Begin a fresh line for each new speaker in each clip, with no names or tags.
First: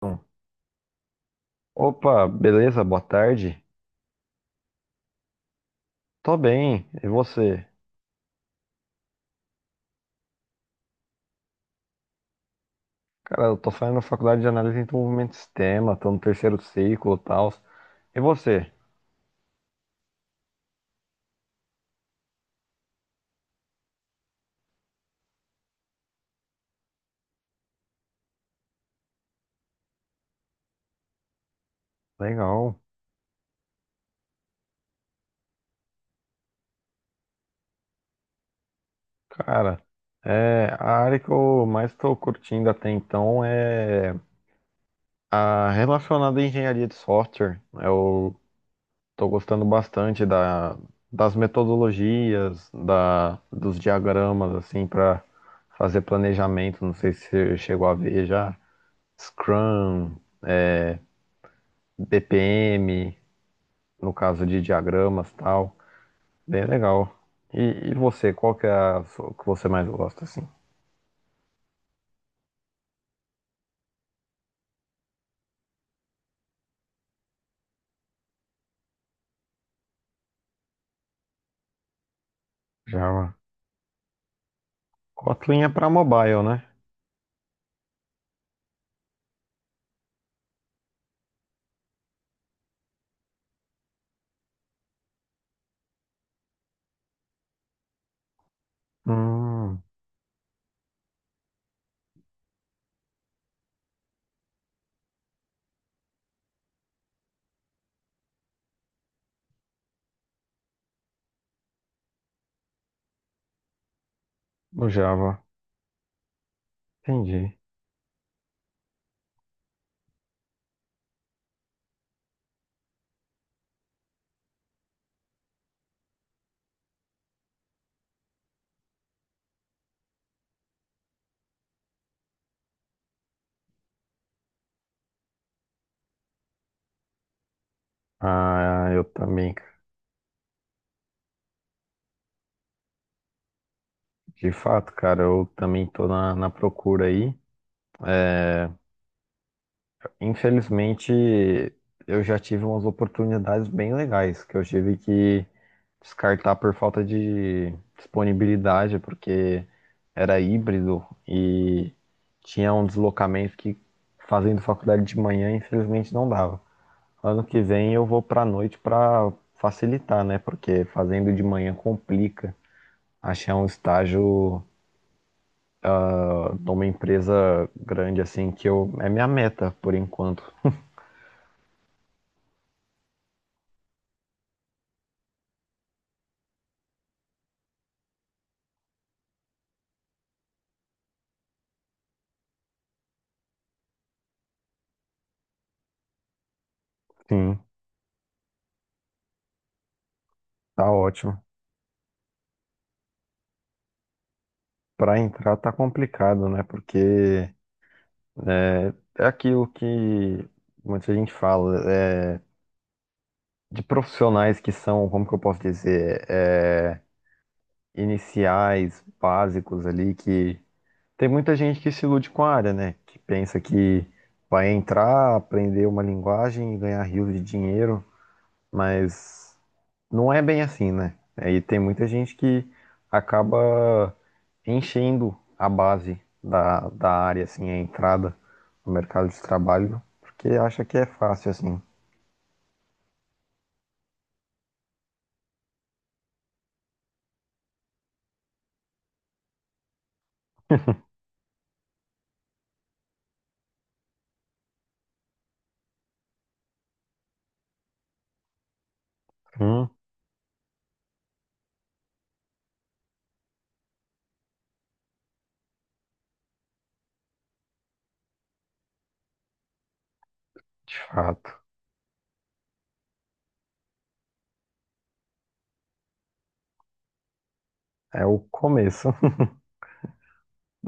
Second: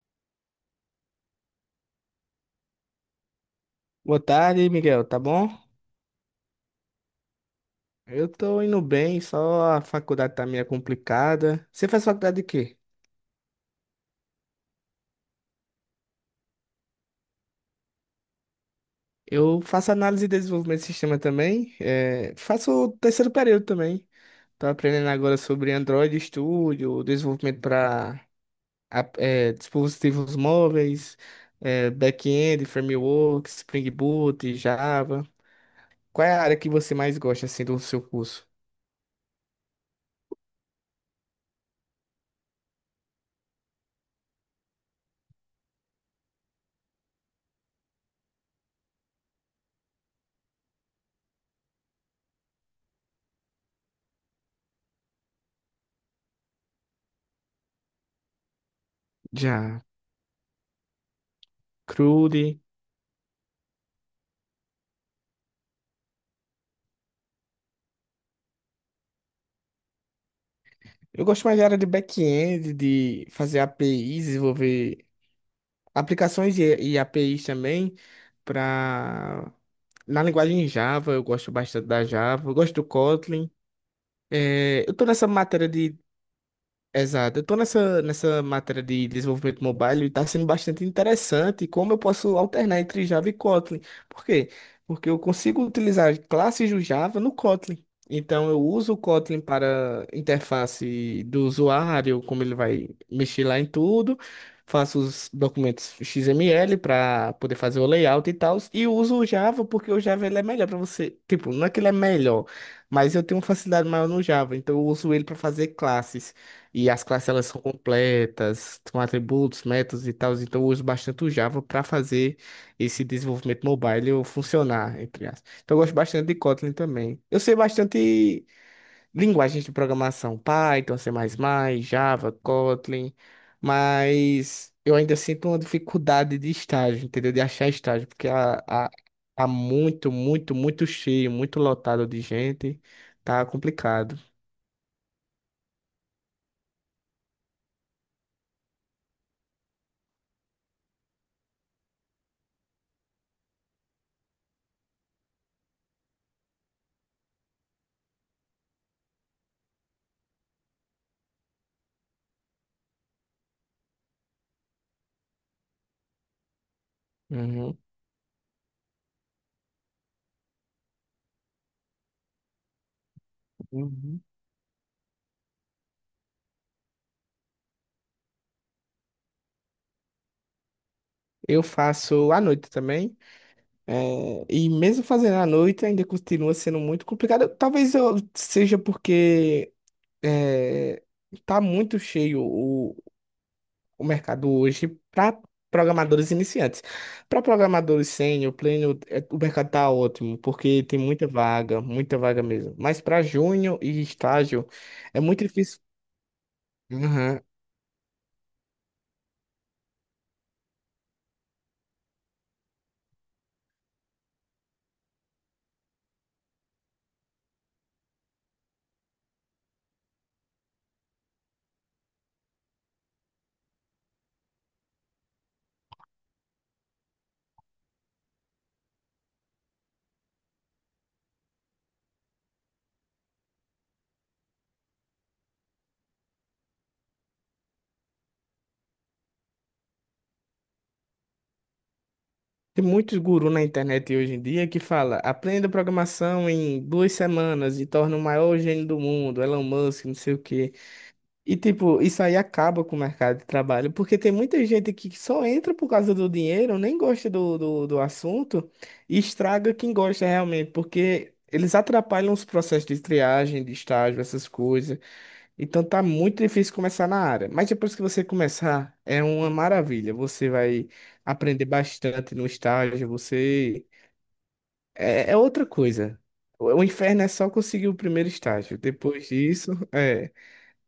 Então, opa, beleza? Boa tarde.
Boa tarde, Miguel, tá bom?
Tô bem, e você?
Eu tô indo bem, só a faculdade tá meio complicada. Você faz faculdade de quê?
Cara, eu tô saindo da faculdade de análise e desenvolvimento de sistema, tô no terceiro ciclo e tal. E você?
Eu faço análise e desenvolvimento de sistema também, faço o terceiro período também. Tô aprendendo agora sobre Android Studio, desenvolvimento para dispositivos móveis, back-end,
Legal.
framework, Spring Boot, Java. Qual é a área que você mais gosta assim do seu curso?
Cara, a área que eu mais tô curtindo até então é a relacionada à engenharia de software. Eu tô gostando bastante das metodologias, dos diagramas, assim, para fazer planejamento. Não sei se você chegou a ver já.
Já,
Scrum. é,
CRUD.
BPM, no caso de diagramas e tal. Bem legal. E você, qual que é que você mais gosta, assim?
Eu gosto mais da área de back-end, de fazer APIs, desenvolver aplicações e APIs também para na linguagem Java, eu gosto bastante da Java, eu gosto do
Java.
Kotlin. É, eu tô nessa
Kotlin
matéria
é para
de
mobile, né?
Exato. Eu tô nessa matéria de desenvolvimento mobile e está sendo bastante interessante como eu posso alternar entre Java e Kotlin. Por quê? Porque eu consigo utilizar classes do Java no Kotlin. Então eu uso o Kotlin
Hum,
para interface do usuário, como ele vai mexer lá em tudo. Faço os documentos XML para poder fazer o layout e tal. E uso o Java porque o Java ele é melhor para você. Tipo, não é que ele é melhor, mas eu tenho uma facilidade maior no Java, então eu
no
uso ele para
Java.
fazer classes. E as classes elas
Entendi.
são completas, com atributos, métodos e tal. Então eu uso bastante o Java para fazer esse desenvolvimento mobile eu funcionar, entre aspas. Então eu gosto bastante de Kotlin também. Eu sei bastante linguagens de programação, Python, C++, Java, Kotlin, mas eu ainda sinto uma dificuldade de estágio, entendeu? De achar estágio, porque
Ah, eu
tá
também, cara.
muito, muito, muito cheio, muito lotado de gente. Tá complicado.
De fato, cara, eu também tô na procura aí. É, Infelizmente, eu já tive umas oportunidades bem legais que eu tive que descartar por falta de disponibilidade, porque era híbrido e tinha um deslocamento que fazendo faculdade de manhã, infelizmente não dava. Ano que
Uhum.
vem eu vou pra noite pra facilitar, né? Porque fazendo de manhã complica achar um
Uhum.
estágio numa empresa grande assim que eu é minha meta por enquanto.
Eu faço à noite também. E mesmo fazendo à noite, ainda continua sendo muito complicado. Talvez seja porque eh, tá muito cheio o mercado hoje para programadores iniciantes. Para
Sim,
programadores sênior, pleno, o mercado tá ótimo, porque
tá
tem
ótimo.
muita vaga mesmo. Mas para júnior e estágio,
Para
é muito
entrar tá
difícil.
complicado, né? Porque é, é aquilo que muita gente fala, de profissionais que são, como que eu posso dizer, iniciais, básicos ali, que tem muita gente que se ilude com a área, né? Que pensa que vai entrar, aprender uma linguagem e ganhar rios de dinheiro, mas não é bem assim, né? Aí tem muita gente que acaba enchendo a base da área, assim, a entrada no mercado de trabalho, porque acha que é fácil, assim.
Tem muitos gurus na internet hoje em dia que fala, aprenda programação em 2 semanas e torna o maior gênio do mundo, Elon Musk, não sei o quê. E tipo, isso aí acaba com o mercado de trabalho, porque tem muita gente que só entra por causa do dinheiro, nem gosta do assunto e estraga
Hum,
quem gosta realmente, porque eles atrapalham os processos de triagem, de estágio, essas coisas. Então tá muito difícil começar na área, mas depois que você começar, é uma maravilha. Você vai
de fato.
aprender bastante no estágio, você é outra coisa. O inferno é só conseguir o
É
primeiro
o
estágio.
começo.
Depois disso,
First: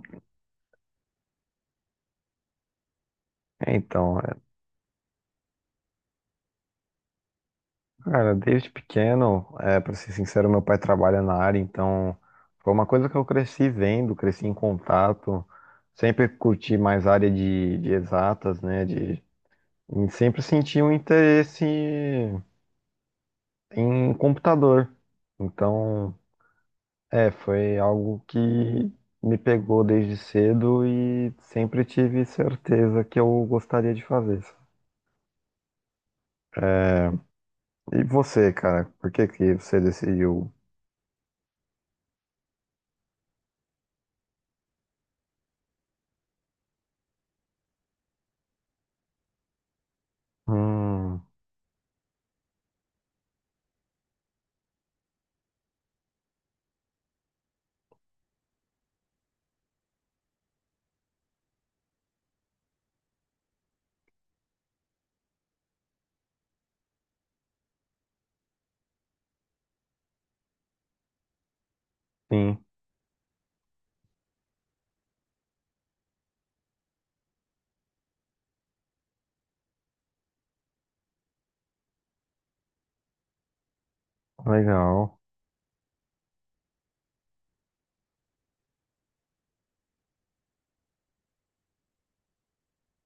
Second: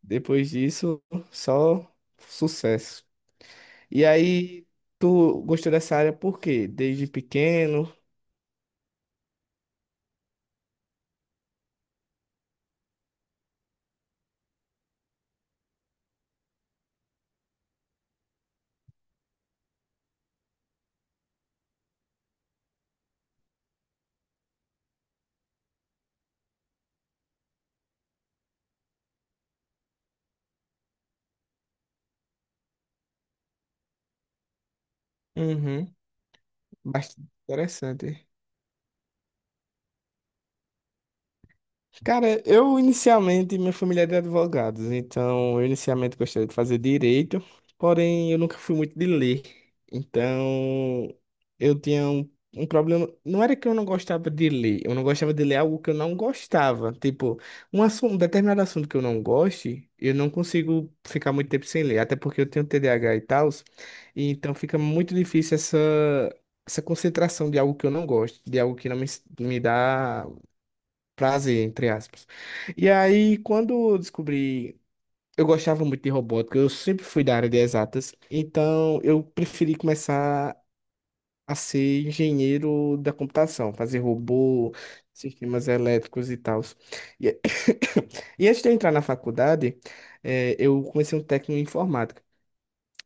depois disso, só sucesso. E
Então,
aí, tu gostou dessa área por quê? Desde pequeno?
cara, desde pequeno, para ser sincero, meu pai trabalha na área, então foi uma coisa que eu cresci vendo, cresci em contato, sempre curti mais área de exatas, né? E sempre senti um interesse em computador. Então, foi algo que me pegou desde cedo e sempre tive certeza que eu gostaria de fazer.
Uhum. Bastante
E
interessante.
você, cara, por que que você decidiu?
Cara, eu inicialmente, minha família é de advogados, então eu inicialmente gostaria de fazer direito, porém eu nunca fui muito de ler. Então
Hum,
eu tinha um problema. Não era que eu não gostava de ler, eu não gostava de ler algo que eu não gostava. Tipo, um assunto, um determinado assunto que eu não goste, eu não consigo ficar muito tempo sem ler, até porque eu tenho TDAH e tal, e então fica muito difícil essa. Essa concentração de algo que eu não gosto, de algo que não me dá prazer, entre aspas.
sim,
E aí, quando eu descobri, eu gostava muito de robótica, eu sempre fui da área de exatas, então eu preferi começar a ser engenheiro da computação, fazer robô,
legal.
sistemas elétricos e tal. E, e antes de eu entrar na faculdade, eu comecei um técnico em informática.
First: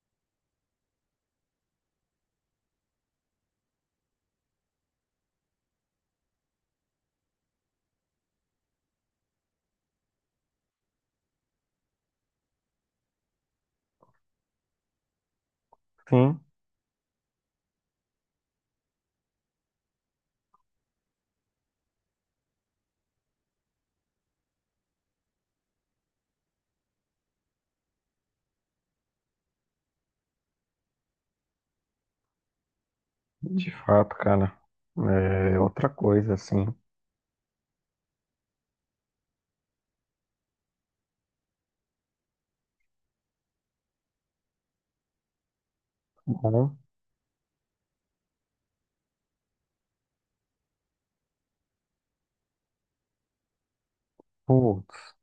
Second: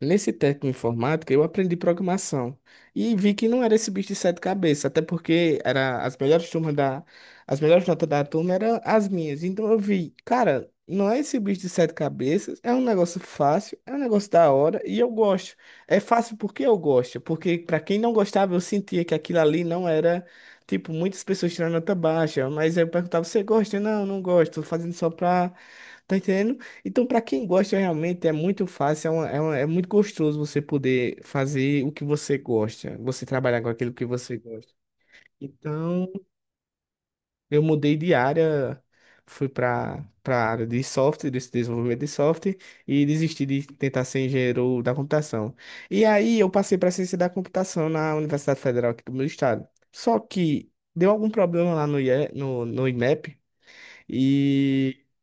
Nesse técnico em informática, eu aprendi programação e vi que não era esse bicho de sete cabeças, até porque era as melhores notas da turma eram as minhas. Então eu vi, cara, não é esse bicho de sete cabeças, é um negócio fácil, é um negócio da hora e eu gosto. É fácil
Sim,
porque eu gosto, porque para quem não gostava, eu sentia que aquilo ali não era, tipo, muitas pessoas tirando nota baixa, mas aí eu perguntava, você gosta? Não, não gosto, tô fazendo só pra, tá entendendo? Então, para quem gosta, realmente é muito fácil, é muito gostoso você poder fazer o que você gosta, você trabalhar com
de
aquilo que
fato,
você
cara.
gosta.
É outra
Então,
coisa, assim.
eu mudei de área, fui para a área de software, desse desenvolvimento de software, e desisti de tentar ser engenheiro da computação. E aí, eu
Bom,
passei para ciência da computação na Universidade Federal aqui do meu estado. Só que deu algum problema lá no, IE no INEP. E
putz,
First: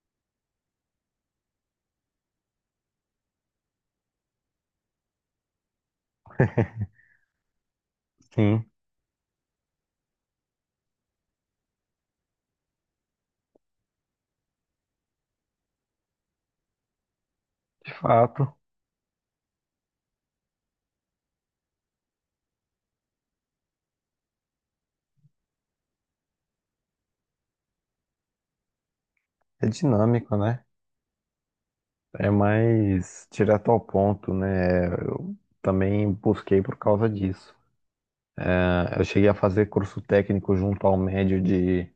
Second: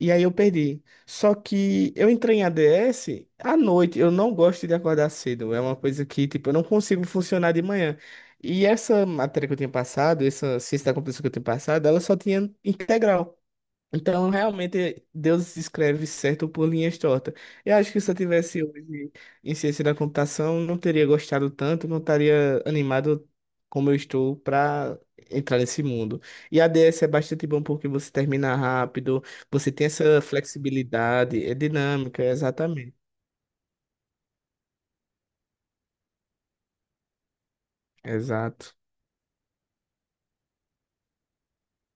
e aí eu perdi. Só que eu entrei em ADS à noite. Eu não gosto de acordar cedo. É uma coisa que, tipo, eu não consigo funcionar de manhã. E
sim,
essa matéria que eu tinha passado, essa ciência da computação que eu tinha passado, ela só tinha integral. Então, realmente, Deus escreve certo por linhas tortas. Eu acho
de
que se eu
fato.
tivesse hoje em ciência da computação, não teria gostado tanto, não estaria animado como eu estou para entrar nesse mundo. E a DS é bastante bom porque você termina rápido,
É
você tem essa
dinâmico, né?
flexibilidade, é dinâmica,
É
exatamente.
mais direto ao ponto, né? Eu também busquei por causa disso.
Exato.
Ah, eu cheguei a fazer curso técnico junto ao médio de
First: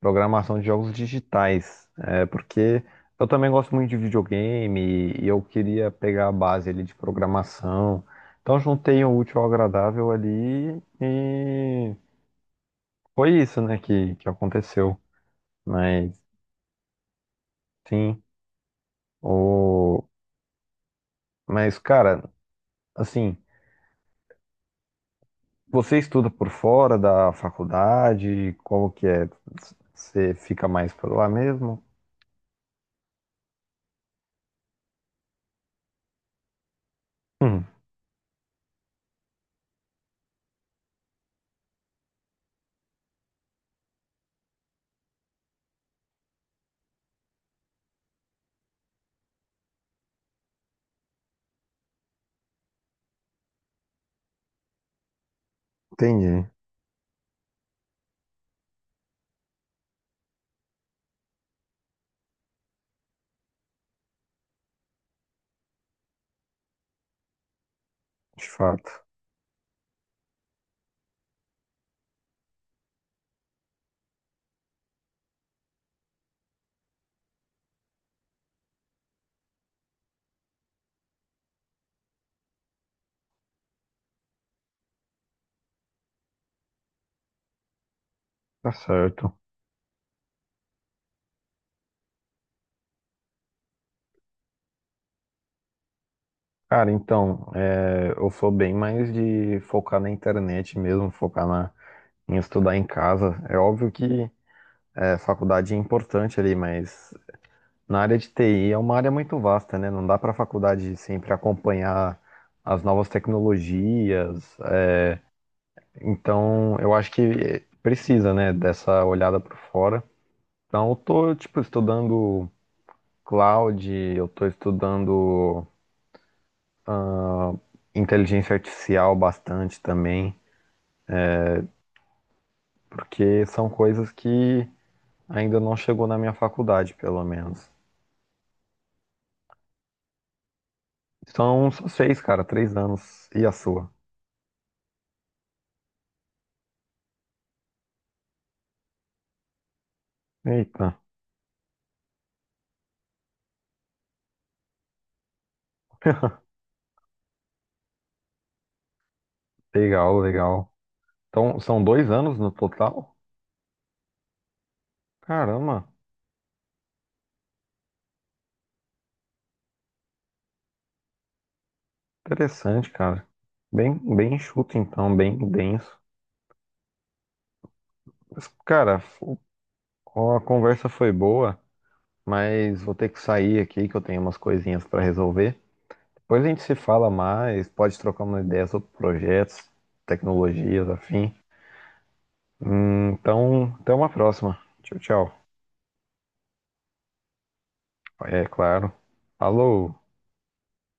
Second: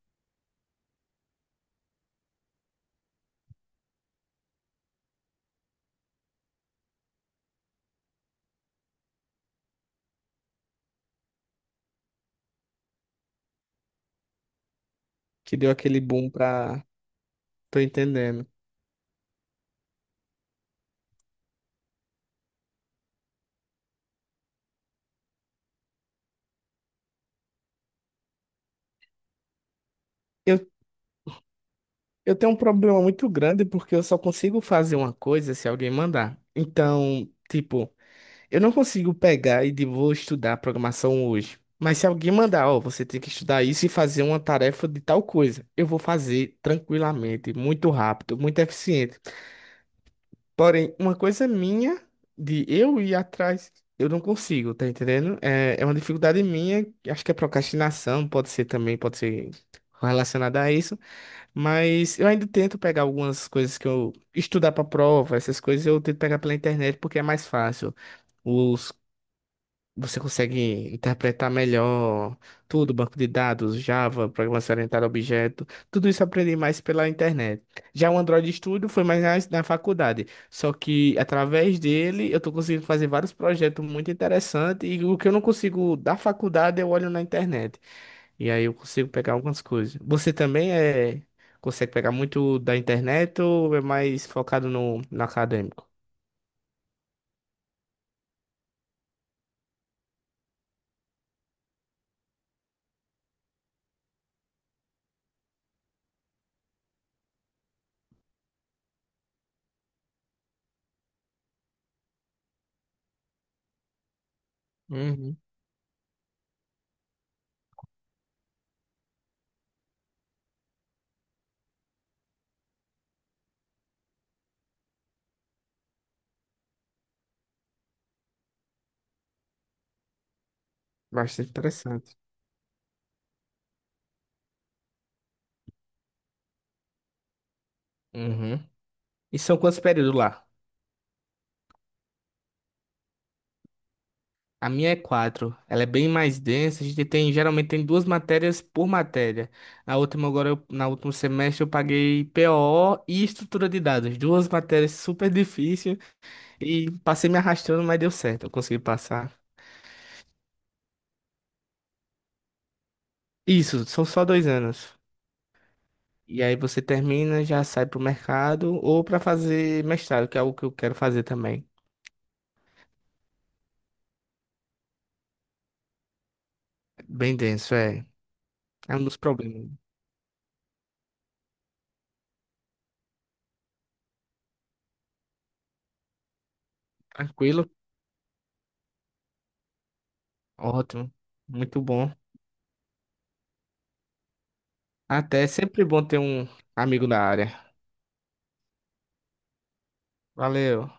programação de jogos digitais, porque eu também gosto muito de videogame e eu queria pegar a base ali de programação. Então juntei o útil ao agradável ali e foi isso, né, que aconteceu.
Que deu aquele
Mas
boom para. Tô
sim,
entendendo.
o... mas cara, assim, você estuda por fora da faculdade, como que é? Você
Eu,
fica mais por lá mesmo?
eu tenho um problema muito grande porque eu só consigo fazer uma coisa se alguém mandar. Então,
Hum,
tipo. Eu não consigo pegar e de vou estudar programação hoje. Mas se alguém mandar, ó, você tem que estudar isso e fazer uma tarefa de tal coisa, eu vou fazer tranquilamente, muito rápido, muito eficiente. Porém, uma coisa minha de eu ir atrás, eu não consigo, tá entendendo? É uma dificuldade
entendi.
minha, acho que é procrastinação, pode ser também, pode ser relacionada a isso, mas eu ainda tento pegar algumas coisas que eu estudar para prova, essas coisas eu tento pegar pela internet porque é mais fácil.
De fato,
Os você consegue interpretar melhor tudo, banco de dados, Java, programação orientada a objeto, tudo isso eu aprendi mais pela internet. Já o Android Studio foi mais na faculdade, só que através dele eu estou conseguindo fazer vários projetos muito interessantes e o que eu não consigo da faculdade eu olho na internet e aí
tá
eu consigo pegar
certo.
algumas coisas. Você também consegue pegar muito da internet ou é mais focado no acadêmico?
Cara, então, eu sou bem mais de focar na internet mesmo, focar em estudar em casa. É óbvio que faculdade é importante ali, mas na área de TI é uma área muito vasta, né? Não dá para faculdade sempre acompanhar as novas tecnologias.
Uhum.
Então, eu acho que precisa, né, dessa olhada por fora. Então, eu tô, tipo, estudando cloud, eu tô estudando inteligência artificial bastante também,
Bastante interessante.
porque são coisas que ainda não chegou na minha faculdade, pelo menos.
Uhum. E são quantos períodos lá?
São só seis, cara, 3 anos. E a sua?
A minha é quatro. Ela é bem mais densa. A gente tem, geralmente tem duas matérias por matéria. Na
Eita.
último semestre eu paguei POO e estrutura de dados. Duas matérias super difíceis e passei me arrastando, mas deu certo. Eu consegui passar.
Legal, legal. Então, são 2 anos no total?
Isso, são só 2 anos.
Caramba,
E aí você termina, já sai pro mercado ou para fazer mestrado, que é algo que eu quero fazer também.
interessante, cara. Bem, bem enxuto, então, bem denso.
Bem denso, é.
Mas,
É
cara,
um dos problemas.
a conversa foi boa, mas vou ter que sair aqui que eu tenho umas coisinhas para resolver. Depois a gente se fala mais,
Tranquilo?
pode trocar uma ideia sobre projetos, tecnologias,
Ótimo.
afim.
Muito bom.
Então, até uma próxima. Tchau,
Até
tchau.
é sempre bom ter um amigo da área.
É claro. Alô.
Valeu.